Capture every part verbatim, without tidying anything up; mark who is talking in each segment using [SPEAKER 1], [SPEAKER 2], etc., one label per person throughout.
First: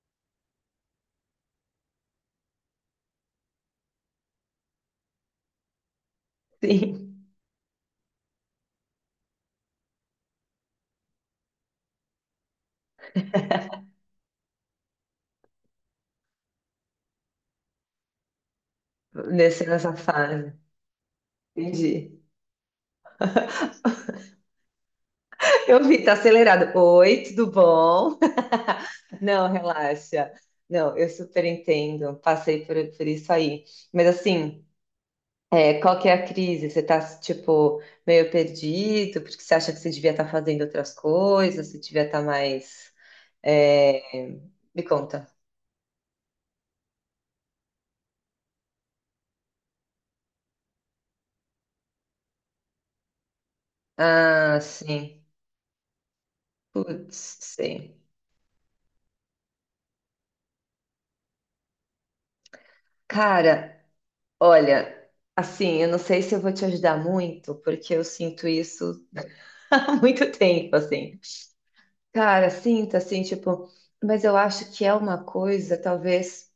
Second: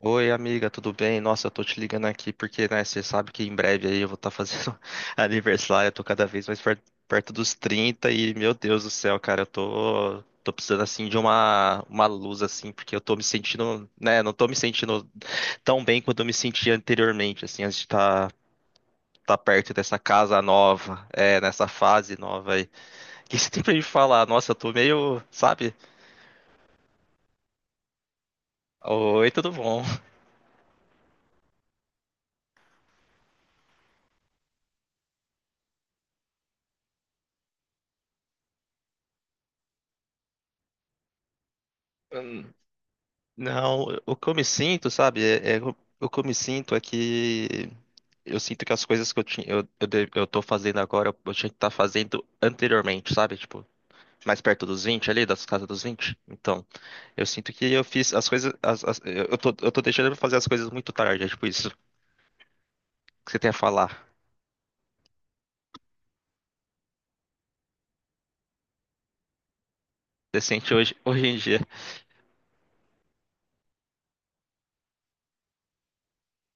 [SPEAKER 1] Oi, amiga, tudo bem? Nossa, eu tô te ligando aqui porque, né, você sabe que em breve aí eu vou estar fazendo aniversário, eu tô cada vez mais per-
[SPEAKER 2] Sim,
[SPEAKER 1] perto dos trinta e, meu Deus do céu, cara, eu tô, tô precisando, assim, de uma, uma luz, assim, porque eu tô me sentindo, né, não tô me sentindo tão bem quanto eu me sentia anteriormente, assim, antes de estar tá, tá
[SPEAKER 2] nesse,
[SPEAKER 1] perto
[SPEAKER 2] nessa
[SPEAKER 1] dessa casa
[SPEAKER 2] fase.
[SPEAKER 1] nova, é, nessa fase
[SPEAKER 2] Entendi.
[SPEAKER 1] nova aí. O que você tem pra me falar? Nossa, eu tô meio, sabe?
[SPEAKER 2] Eu vi, tá acelerado. Oi, tudo bom?
[SPEAKER 1] Oi,
[SPEAKER 2] Não,
[SPEAKER 1] tudo bom?
[SPEAKER 2] relaxa. Não, eu super entendo. Passei por, por isso aí. Mas assim, é, qual que é a crise? Você tá, tipo, meio perdido, porque você acha que você devia estar fazendo outras coisas, você devia estar mais.
[SPEAKER 1] Não,
[SPEAKER 2] é,
[SPEAKER 1] o que eu me
[SPEAKER 2] Me
[SPEAKER 1] sinto, sabe?
[SPEAKER 2] conta.
[SPEAKER 1] É, é- o que eu me sinto é que eu sinto que as coisas que eu tinha, eu, eu, de- eu tô fazendo agora, eu, eu tinha que estar fazendo anteriormente, sabe? Tipo, mais
[SPEAKER 2] Ah,
[SPEAKER 1] perto dos vinte
[SPEAKER 2] sim.
[SPEAKER 1] ali, das casas dos vinte. Então,
[SPEAKER 2] Putz,
[SPEAKER 1] eu sinto que eu
[SPEAKER 2] sim.
[SPEAKER 1] fiz as coisas, as- as- eu eu tô, eu tô deixando de fazer as coisas muito tarde, é tipo isso que você tem a
[SPEAKER 2] Cara,
[SPEAKER 1] falar.
[SPEAKER 2] olha, assim, eu não sei se eu vou te ajudar muito, porque eu sinto isso há muito
[SPEAKER 1] Você sente
[SPEAKER 2] tempo,
[SPEAKER 1] hoje,
[SPEAKER 2] assim.
[SPEAKER 1] hoje em dia.
[SPEAKER 2] Cara, sinto assim, tipo, mas eu acho que é uma coisa, talvez,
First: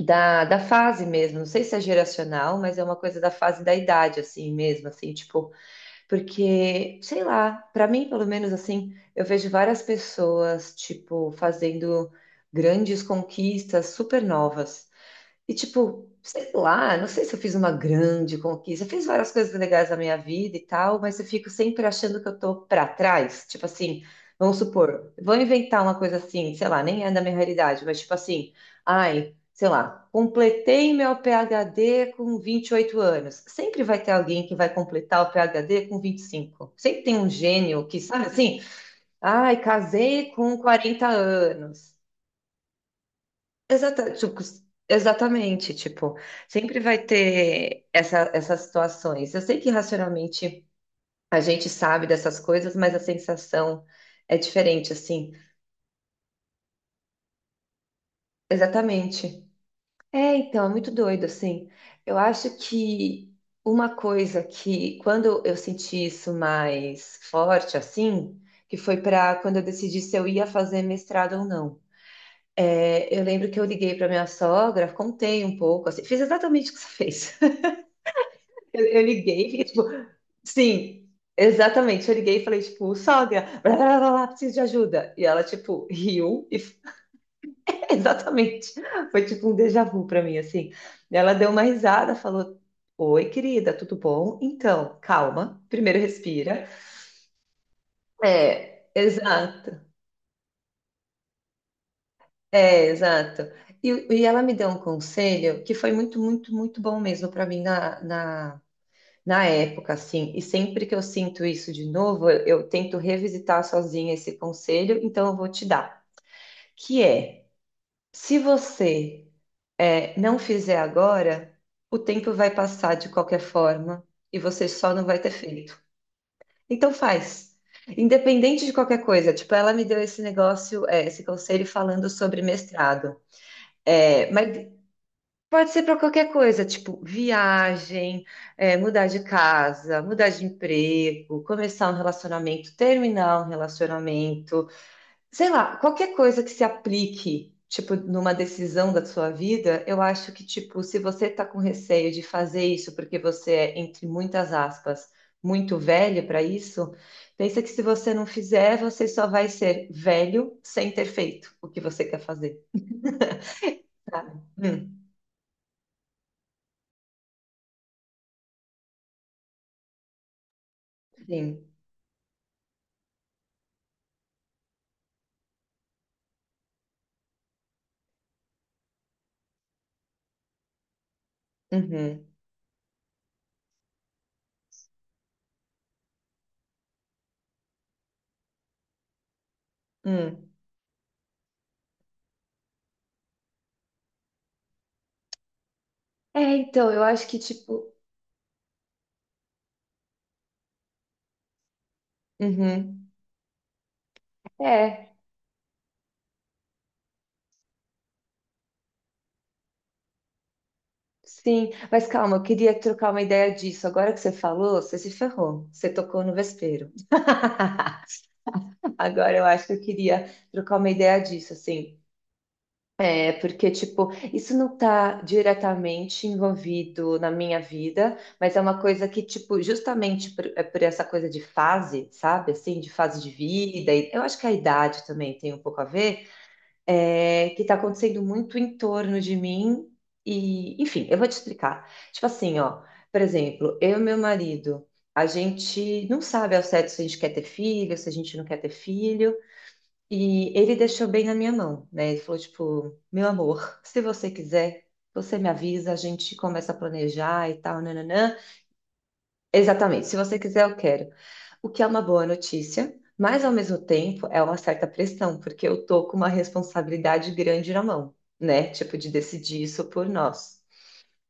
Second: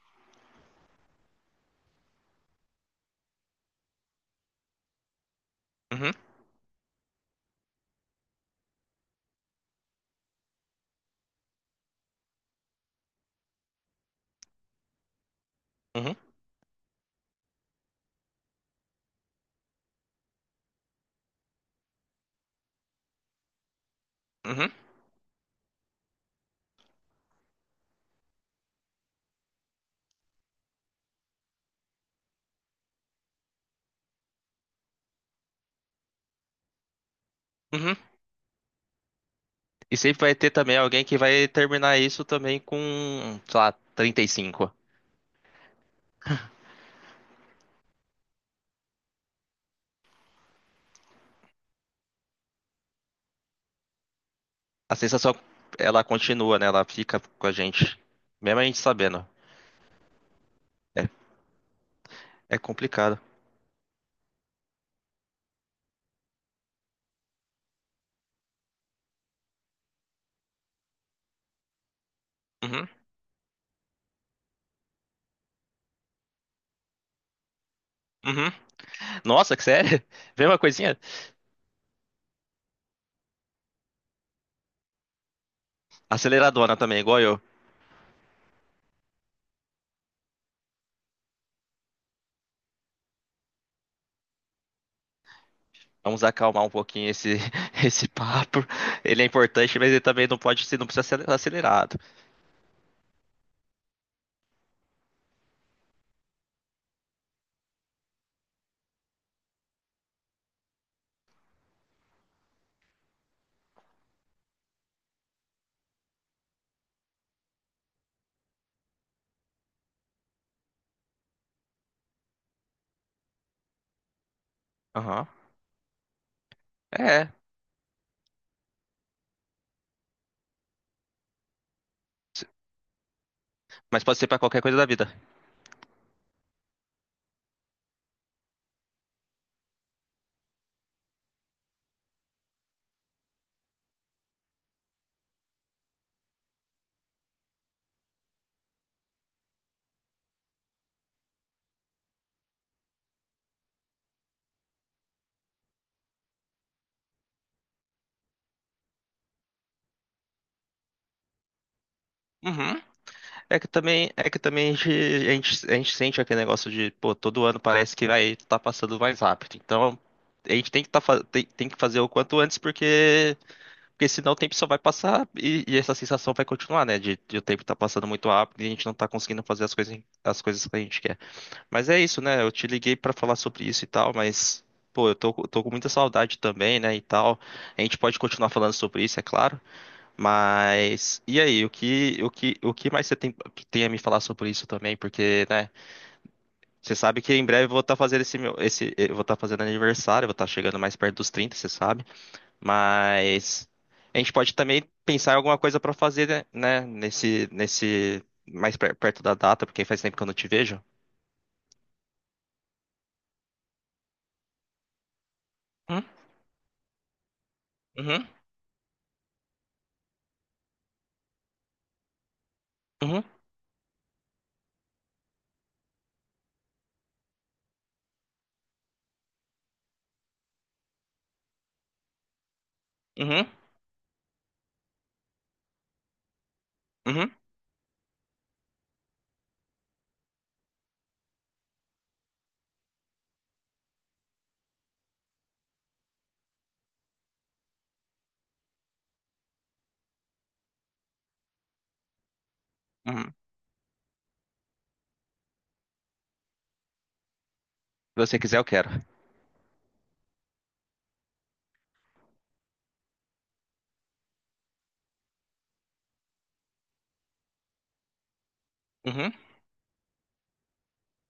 [SPEAKER 2] da, da fase mesmo. Não sei se é geracional, mas é uma coisa da fase da idade, assim mesmo, assim, tipo,
[SPEAKER 1] Uhum,
[SPEAKER 2] porque, sei lá, pra mim, pelo menos, assim, eu vejo várias pessoas, tipo, fazendo grandes conquistas super novas. E tipo,
[SPEAKER 1] uhum,
[SPEAKER 2] sei lá, não sei se eu fiz uma grande conquista, eu fiz várias coisas legais na minha vida e tal, mas eu fico sempre achando que eu tô pra trás. Tipo assim, vamos
[SPEAKER 1] uhum,
[SPEAKER 2] supor, vou inventar uma coisa assim, sei lá, nem é da minha realidade, mas tipo assim, ai, sei lá, completei meu PhD com vinte e oito anos. Sempre vai ter alguém que vai completar o PhD com vinte e cinco. Sempre tem um gênio
[SPEAKER 1] uhum.
[SPEAKER 2] que, sabe assim, ai,
[SPEAKER 1] E sempre
[SPEAKER 2] casei
[SPEAKER 1] vai ter
[SPEAKER 2] com
[SPEAKER 1] também alguém
[SPEAKER 2] quarenta
[SPEAKER 1] que vai
[SPEAKER 2] anos.
[SPEAKER 1] terminar isso também com, sei lá,
[SPEAKER 2] Exata,
[SPEAKER 1] trinta e
[SPEAKER 2] tipo,
[SPEAKER 1] cinco.
[SPEAKER 2] exatamente, tipo, sempre vai ter essa, essas situações. Eu sei que racionalmente a gente sabe dessas coisas, mas a sensação é diferente,
[SPEAKER 1] A
[SPEAKER 2] assim.
[SPEAKER 1] sensação, ela continua, né? Ela fica com a gente, mesmo a gente sabendo.
[SPEAKER 2] Exatamente. É, então, é muito
[SPEAKER 1] É,
[SPEAKER 2] doido, assim. Eu acho
[SPEAKER 1] é complicado.
[SPEAKER 2] que uma coisa que, quando eu senti isso mais forte, assim, que foi para quando eu decidi se eu ia fazer mestrado ou não.
[SPEAKER 1] Uhum,
[SPEAKER 2] É, eu lembro que eu liguei para minha sogra, contei um pouco, assim, fiz exatamente o que você fez.
[SPEAKER 1] uhum.
[SPEAKER 2] Eu, eu
[SPEAKER 1] Nossa, que
[SPEAKER 2] liguei, tipo,
[SPEAKER 1] sério? Vem uma coisinha?
[SPEAKER 2] sim, exatamente. Eu liguei e falei, tipo, sogra, blá, blá, blá, blá, preciso de ajuda. E ela, tipo, riu e
[SPEAKER 1] Aceleradona
[SPEAKER 2] f-
[SPEAKER 1] também, igual eu.
[SPEAKER 2] exatamente. Foi tipo um déjà vu pra mim, assim. E ela deu uma risada, falou: Oi, querida, tudo bom? Então, calma, primeiro
[SPEAKER 1] Vamos acalmar
[SPEAKER 2] respira.
[SPEAKER 1] um pouquinho esse, esse papo.
[SPEAKER 2] É,
[SPEAKER 1] Ele é importante,
[SPEAKER 2] exato.
[SPEAKER 1] mas ele também não pode ser, não precisa ser acelerado.
[SPEAKER 2] É, exato. E, e ela me deu um conselho que foi muito, muito, muito bom mesmo pra mim na, na na época, assim, e sempre que eu sinto isso de novo, eu, eu tento revisitar sozinha esse conselho, então eu vou te dar, que é, se você é, não fizer agora, o tempo vai passar de qualquer forma e você só não vai
[SPEAKER 1] Aham.
[SPEAKER 2] ter feito. Então
[SPEAKER 1] É.
[SPEAKER 2] faz. Independente de qualquer coisa, tipo, ela me deu esse negócio, é, esse conselho falando sobre mestrado.
[SPEAKER 1] Mas pode ser
[SPEAKER 2] É,
[SPEAKER 1] pra qualquer
[SPEAKER 2] mas
[SPEAKER 1] coisa da vida.
[SPEAKER 2] pode ser para qualquer coisa, tipo viagem, é, mudar de casa, mudar de emprego, começar um relacionamento, terminar um relacionamento, sei lá, qualquer coisa que se aplique, tipo, numa decisão da sua vida, eu acho que, tipo, se você tá com receio de fazer isso porque você é, entre muitas aspas, muito velho para isso, pensa que se você não fizer, você só vai ser velho sem ter feito o que você quer fazer,
[SPEAKER 1] Uhum. É que também, é
[SPEAKER 2] sabe?
[SPEAKER 1] que também a gente,
[SPEAKER 2] Hum,
[SPEAKER 1] a gente, a gente sente aquele negócio de, pô, todo ano parece que vai tá passando mais rápido. Então, a gente tem que, tá, fa- tem,
[SPEAKER 2] sim.
[SPEAKER 1] tem que fazer o quanto antes, porque, porque senão o tempo só vai passar e, e essa sensação vai continuar, né? De, de o tempo tá passando muito rápido e a gente não tá conseguindo fazer as coisas, as coisas que a gente quer. Mas é isso,
[SPEAKER 2] Uhum.
[SPEAKER 1] né? Eu te liguei pra falar sobre isso e tal, mas, pô, eu tô, tô com muita saudade também, né? E tal. A gente pode continuar falando sobre isso, é claro.
[SPEAKER 2] Hum.
[SPEAKER 1] Mas e aí, o que o que o que mais você tem, tem a me falar sobre isso também? Porque, né,
[SPEAKER 2] É, então,
[SPEAKER 1] você
[SPEAKER 2] eu
[SPEAKER 1] sabe
[SPEAKER 2] acho
[SPEAKER 1] que
[SPEAKER 2] que,
[SPEAKER 1] em breve eu vou
[SPEAKER 2] tipo.
[SPEAKER 1] estar fazendo esse meu esse eu vou estar fazendo aniversário, eu vou estar chegando mais perto dos trinta você sabe?
[SPEAKER 2] Uhum.
[SPEAKER 1] Mas a gente pode também
[SPEAKER 2] É,
[SPEAKER 1] pensar em alguma coisa para fazer, né, né, nesse nesse mais per- perto da data, porque faz tempo que eu não te vejo.
[SPEAKER 2] sim. Mas calma, eu queria trocar uma ideia disso. Agora que você falou, você se ferrou. Você
[SPEAKER 1] Uhum,
[SPEAKER 2] tocou no vespeiro.
[SPEAKER 1] uhum,
[SPEAKER 2] Agora eu acho que eu queria trocar uma ideia disso, assim.
[SPEAKER 1] uhum,
[SPEAKER 2] É, porque, tipo, isso não tá diretamente envolvido na minha vida, mas é uma coisa que, tipo, justamente por, é por essa coisa de fase, sabe? Assim, de fase de
[SPEAKER 1] uhum,
[SPEAKER 2] vida. e Eu acho que a idade também tem um pouco a ver.
[SPEAKER 1] uhum,
[SPEAKER 2] É, que está acontecendo muito em torno de mim. E, enfim, eu vou te explicar. Tipo assim, ó, por exemplo, eu e meu marido, a gente não sabe ao certo se a gente quer ter filho, se a gente não quer ter filho, e ele deixou bem na minha mão, né? Ele falou, tipo, meu
[SPEAKER 1] uhum.
[SPEAKER 2] amor, se você quiser, você me avisa, a gente começa a planejar e tal,
[SPEAKER 1] Se
[SPEAKER 2] nananã.
[SPEAKER 1] você quiser, eu quero.
[SPEAKER 2] Exatamente. Se você quiser, eu quero. O que é uma boa notícia, mas ao mesmo tempo é uma certa pressão, porque eu tô com uma responsabilidade grande na mão, né? Tipo, de
[SPEAKER 1] Uhum,
[SPEAKER 2] decidir isso por nós.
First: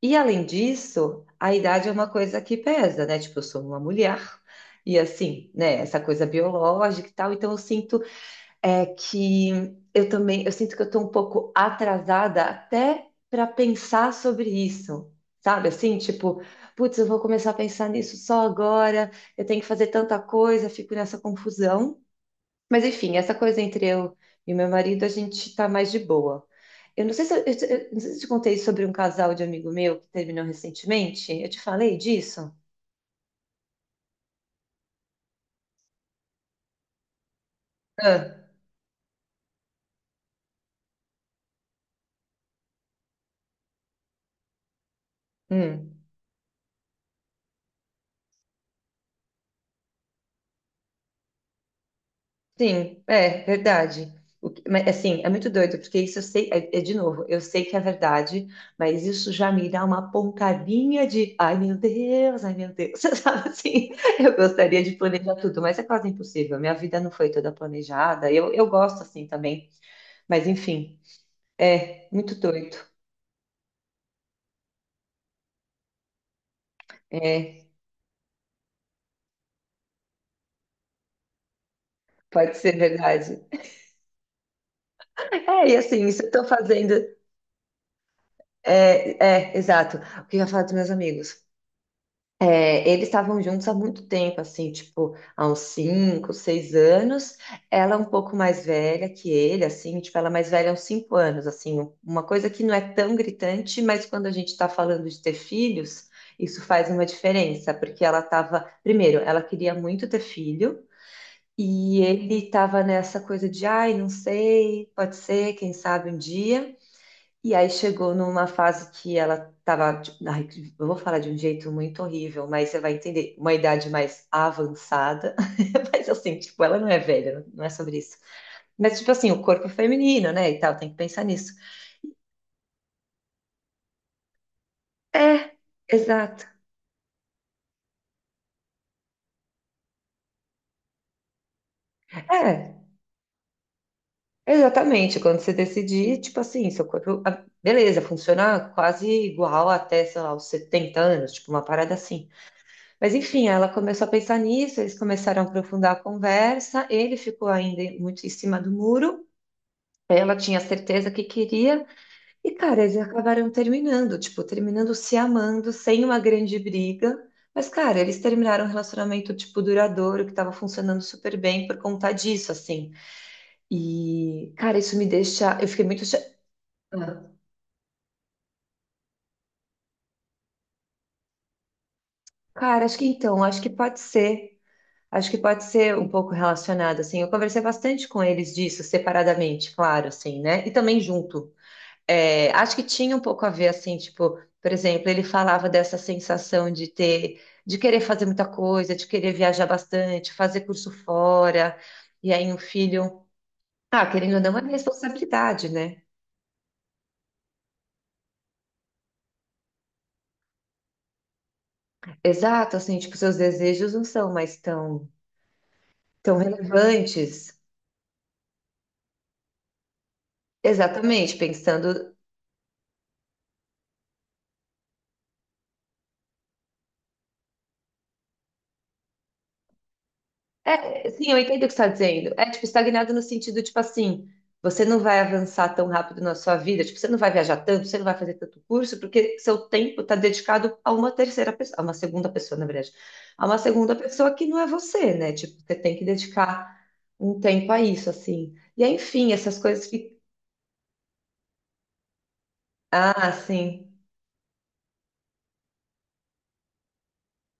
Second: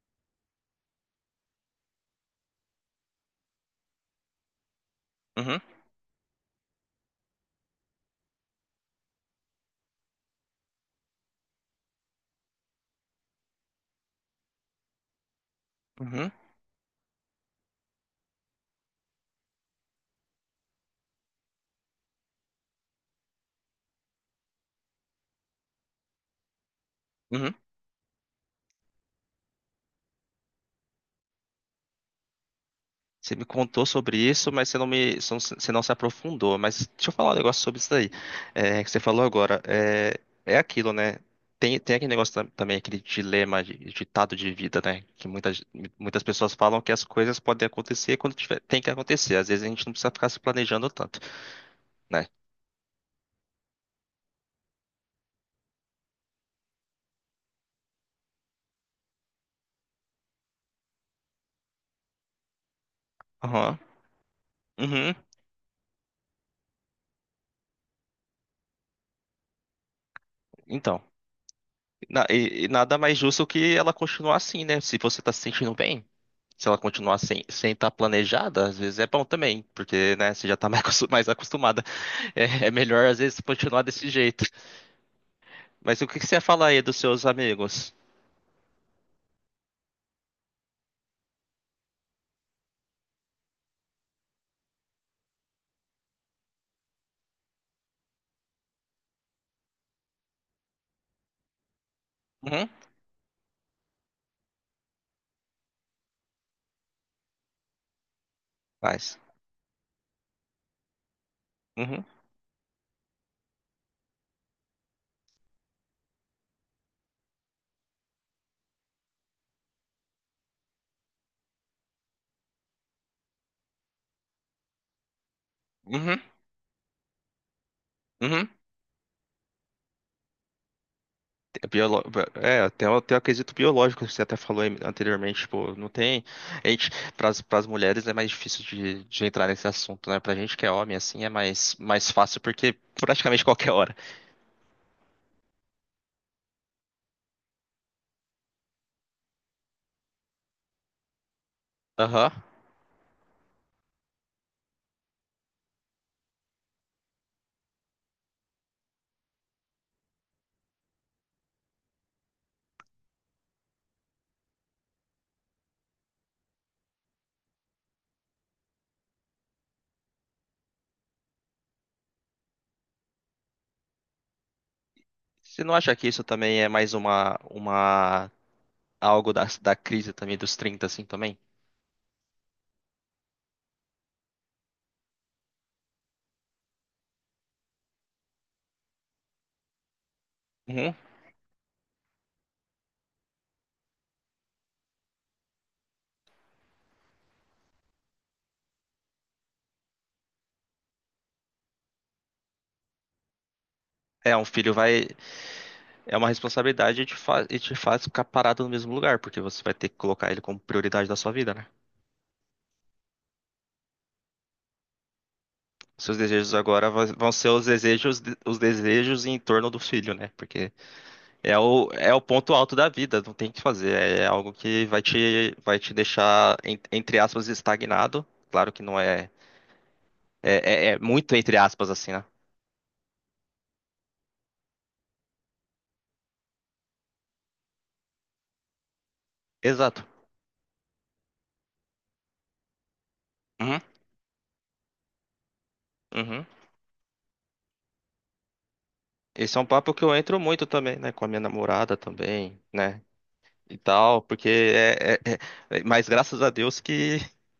[SPEAKER 2] E além disso, a idade é uma coisa que pesa, né? Tipo, eu sou uma mulher, e assim,
[SPEAKER 1] uhum,
[SPEAKER 2] né? Essa coisa biológica e tal, então eu sinto é que eu também, eu sinto que eu estou um pouco atrasada até para pensar sobre isso, sabe? Assim,
[SPEAKER 1] uhum,
[SPEAKER 2] tipo, putz, eu vou começar a pensar nisso só agora, eu tenho que fazer tanta coisa, fico nessa confusão. Mas enfim, essa coisa entre eu e meu marido, a gente tá mais de boa. Eu não sei se eu,
[SPEAKER 1] uhum.
[SPEAKER 2] eu- eu não sei se eu te contei sobre um casal de amigo meu que terminou recentemente. Eu te falei disso?
[SPEAKER 1] Você me contou sobre isso, mas você não me, você não você não se aprofundou. Mas deixa eu falar um negócio sobre isso daí,
[SPEAKER 2] Ah,
[SPEAKER 1] é, que você falou agora. É, é aquilo, né? Tem, tem aquele negócio tam- também, aquele dilema, de- ditado de vida, né? Que muitas,
[SPEAKER 2] hum.
[SPEAKER 1] muitas pessoas falam que as coisas podem acontecer quando tiver, tem que acontecer. Às vezes a gente não precisa ficar se planejando tanto, né?
[SPEAKER 2] Sim, é verdade. O que- mas, assim, é muito doido, porque isso eu sei, é, é de novo, eu sei que é verdade, mas isso já me dá uma pontadinha de, ai meu Deus, ai meu Deus, sabe
[SPEAKER 1] Aham.
[SPEAKER 2] assim? Eu gostaria de
[SPEAKER 1] Uhum.
[SPEAKER 2] planejar tudo, mas é quase impossível. Minha vida não foi toda planejada. Eu, eu gosto assim também, mas enfim,
[SPEAKER 1] Então.
[SPEAKER 2] é
[SPEAKER 1] Na-
[SPEAKER 2] muito
[SPEAKER 1] e, e
[SPEAKER 2] doido.
[SPEAKER 1] nada mais justo que ela continuar assim, né? Se você tá se sentindo bem, se ela continuar sem
[SPEAKER 2] É,
[SPEAKER 1] sem estar planejada, às vezes é bom também, porque, né, você já tá mais acos- mais acostumada.
[SPEAKER 2] pode
[SPEAKER 1] É, é
[SPEAKER 2] ser
[SPEAKER 1] melhor, às vezes,
[SPEAKER 2] verdade.
[SPEAKER 1] continuar desse jeito.
[SPEAKER 2] É, e
[SPEAKER 1] Mas
[SPEAKER 2] assim,
[SPEAKER 1] o que
[SPEAKER 2] isso
[SPEAKER 1] que
[SPEAKER 2] eu
[SPEAKER 1] você
[SPEAKER 2] tô
[SPEAKER 1] fala aí dos
[SPEAKER 2] fazendo.
[SPEAKER 1] seus amigos?
[SPEAKER 2] É, é, exato. O que eu ia falar dos meus amigos? É, eles estavam juntos há muito tempo, assim, tipo, há uns cinco, seis anos. Ela é um pouco mais velha que ele, assim, tipo, ela é mais velha uns cinco anos, assim, um- uma coisa que
[SPEAKER 1] Uhum,
[SPEAKER 2] não é tão gritante, mas quando a gente está falando de ter filhos, isso faz uma diferença, porque ela estava, primeiro,
[SPEAKER 1] faz.
[SPEAKER 2] ela queria muito ter filho, e
[SPEAKER 1] Uhum,
[SPEAKER 2] ele estava nessa coisa de, ai, não sei, pode ser, quem sabe um dia. E aí chegou numa fase que ela estava. Eu vou falar de um jeito muito horrível, mas você vai entender, uma idade mais avançada, mas
[SPEAKER 1] uhum,
[SPEAKER 2] assim, tipo, ela não é velha, não é sobre isso.
[SPEAKER 1] uhum.
[SPEAKER 2] Mas tipo assim, o corpo feminino, né, e tal, tem que pensar nisso.
[SPEAKER 1] É, biolo... é até, até eu acredito biológico, que você até falou aí anteriormente,
[SPEAKER 2] É,
[SPEAKER 1] tipo, não tem.
[SPEAKER 2] exato.
[SPEAKER 1] A gente, para as mulheres é mais difícil de, de entrar nesse assunto, né? Pra gente que é homem, assim, é mais, mais fácil,
[SPEAKER 2] É,
[SPEAKER 1] porque praticamente qualquer hora.
[SPEAKER 2] exatamente, quando você decidir, tipo assim, seu corpo, ah, beleza, funciona quase igual até, sei lá, os setenta anos, tipo, uma parada assim.
[SPEAKER 1] Aham.
[SPEAKER 2] Mas enfim, ela começou a pensar nisso, eles começaram a aprofundar a conversa, ele ficou ainda muito em cima do muro, ela tinha certeza que queria, e cara, eles acabaram terminando, tipo, terminando se amando, sem uma grande briga. Mas, cara, eles terminaram um relacionamento, tipo, duradouro, que estava funcionando super bem por conta disso, assim. E, cara, isso me deixa.
[SPEAKER 1] Você
[SPEAKER 2] Eu
[SPEAKER 1] não
[SPEAKER 2] fiquei
[SPEAKER 1] acha
[SPEAKER 2] muito.
[SPEAKER 1] que
[SPEAKER 2] Cha-
[SPEAKER 1] isso também é mais
[SPEAKER 2] Ah.
[SPEAKER 1] uma, uma algo da, da crise também dos trinta assim, também?
[SPEAKER 2] Cara, acho que então, acho que pode ser. Acho que pode ser um pouco relacionado, assim. Eu conversei bastante com eles disso, separadamente, claro, assim, né? E
[SPEAKER 1] Uhum.
[SPEAKER 2] também junto. É, acho que tinha um pouco a ver, assim, tipo, por exemplo, ele falava dessa sensação de ter, de querer fazer muita coisa, de querer viajar bastante, fazer curso fora, e aí um filho. Ah, querendo
[SPEAKER 1] É,
[SPEAKER 2] ou
[SPEAKER 1] um
[SPEAKER 2] não, é
[SPEAKER 1] filho vai.
[SPEAKER 2] responsabilidade, né?
[SPEAKER 1] É uma responsabilidade e te faz, e te faz ficar parado no mesmo lugar, porque você vai ter que colocar ele como prioridade da sua vida, né?
[SPEAKER 2] Exato, assim, tipo, seus desejos não são mais tão,
[SPEAKER 1] Seus
[SPEAKER 2] tão
[SPEAKER 1] desejos agora va- vão ser
[SPEAKER 2] relevantes.
[SPEAKER 1] os desejos, os desejos em torno do filho, né? Porque
[SPEAKER 2] Exatamente,
[SPEAKER 1] é o, é
[SPEAKER 2] pensando
[SPEAKER 1] o ponto alto da vida, não tem o que fazer. É algo que vai te, vai te deixar, en- entre aspas, estagnado. Claro que não é, é, é- é
[SPEAKER 2] É, sim,
[SPEAKER 1] muito
[SPEAKER 2] eu
[SPEAKER 1] entre
[SPEAKER 2] entendo o que você está
[SPEAKER 1] aspas, assim, né?
[SPEAKER 2] dizendo. É, tipo, estagnado no sentido, tipo assim, você não vai avançar tão rápido na sua vida, tipo, você não vai viajar tanto, você não vai fazer tanto curso, porque seu tempo
[SPEAKER 1] Exato.
[SPEAKER 2] está dedicado a uma terceira pessoa, a uma segunda pessoa, na verdade, a uma
[SPEAKER 1] Uhum,
[SPEAKER 2] segunda pessoa que não é você, né? Tipo, você tem que
[SPEAKER 1] uhum.
[SPEAKER 2] dedicar um tempo a isso, assim. E aí, enfim, essas
[SPEAKER 1] Esse é um
[SPEAKER 2] coisas
[SPEAKER 1] papo que eu
[SPEAKER 2] ficam...
[SPEAKER 1] entro muito também, né? Com a minha namorada também, né?
[SPEAKER 2] Ah,
[SPEAKER 1] E
[SPEAKER 2] sim.
[SPEAKER 1] tal, porque é, é- é- mas graças a Deus que,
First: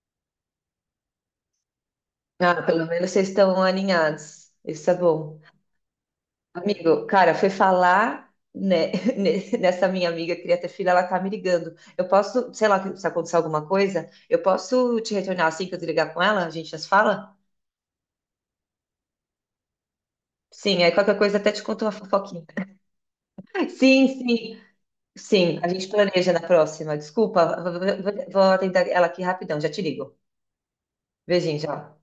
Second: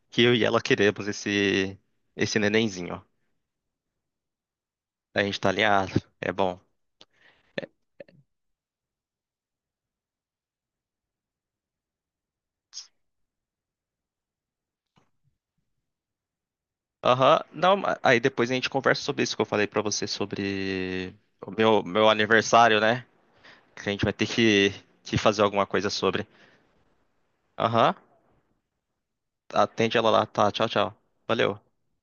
[SPEAKER 1] que eu e ela queremos esse, esse
[SPEAKER 2] Ah, pelo
[SPEAKER 1] nenenzinho, ó.
[SPEAKER 2] menos vocês estão alinhados. Isso é
[SPEAKER 1] A gente
[SPEAKER 2] bom.
[SPEAKER 1] tá alinhado, é bom.
[SPEAKER 2] Amigo, cara, foi falar, né, ne- nessa minha amiga que queria ter filho, ela tá me ligando. Eu posso, sei lá, se acontecer alguma coisa, eu posso te retornar assim que eu desligar com ela? A gente já se fala?
[SPEAKER 1] Aham, não, ma- aí depois a gente conversa sobre isso que eu falei pra você
[SPEAKER 2] Sim, aí
[SPEAKER 1] sobre
[SPEAKER 2] qualquer coisa até
[SPEAKER 1] o
[SPEAKER 2] te conto
[SPEAKER 1] meu,
[SPEAKER 2] uma
[SPEAKER 1] meu
[SPEAKER 2] fofoquinha.
[SPEAKER 1] aniversário, né? Que a gente
[SPEAKER 2] Sim,
[SPEAKER 1] vai ter
[SPEAKER 2] sim,
[SPEAKER 1] que, que fazer
[SPEAKER 2] sim,
[SPEAKER 1] alguma
[SPEAKER 2] a gente
[SPEAKER 1] coisa sobre.
[SPEAKER 2] planeja na próxima. Desculpa, vou
[SPEAKER 1] Aham,
[SPEAKER 2] vou- vou atender ela aqui rapidão, já te
[SPEAKER 1] atende ela
[SPEAKER 2] ligo.
[SPEAKER 1] lá, tá? Tchau, tchau.
[SPEAKER 2] Beijinho,
[SPEAKER 1] Valeu.
[SPEAKER 2] tchau.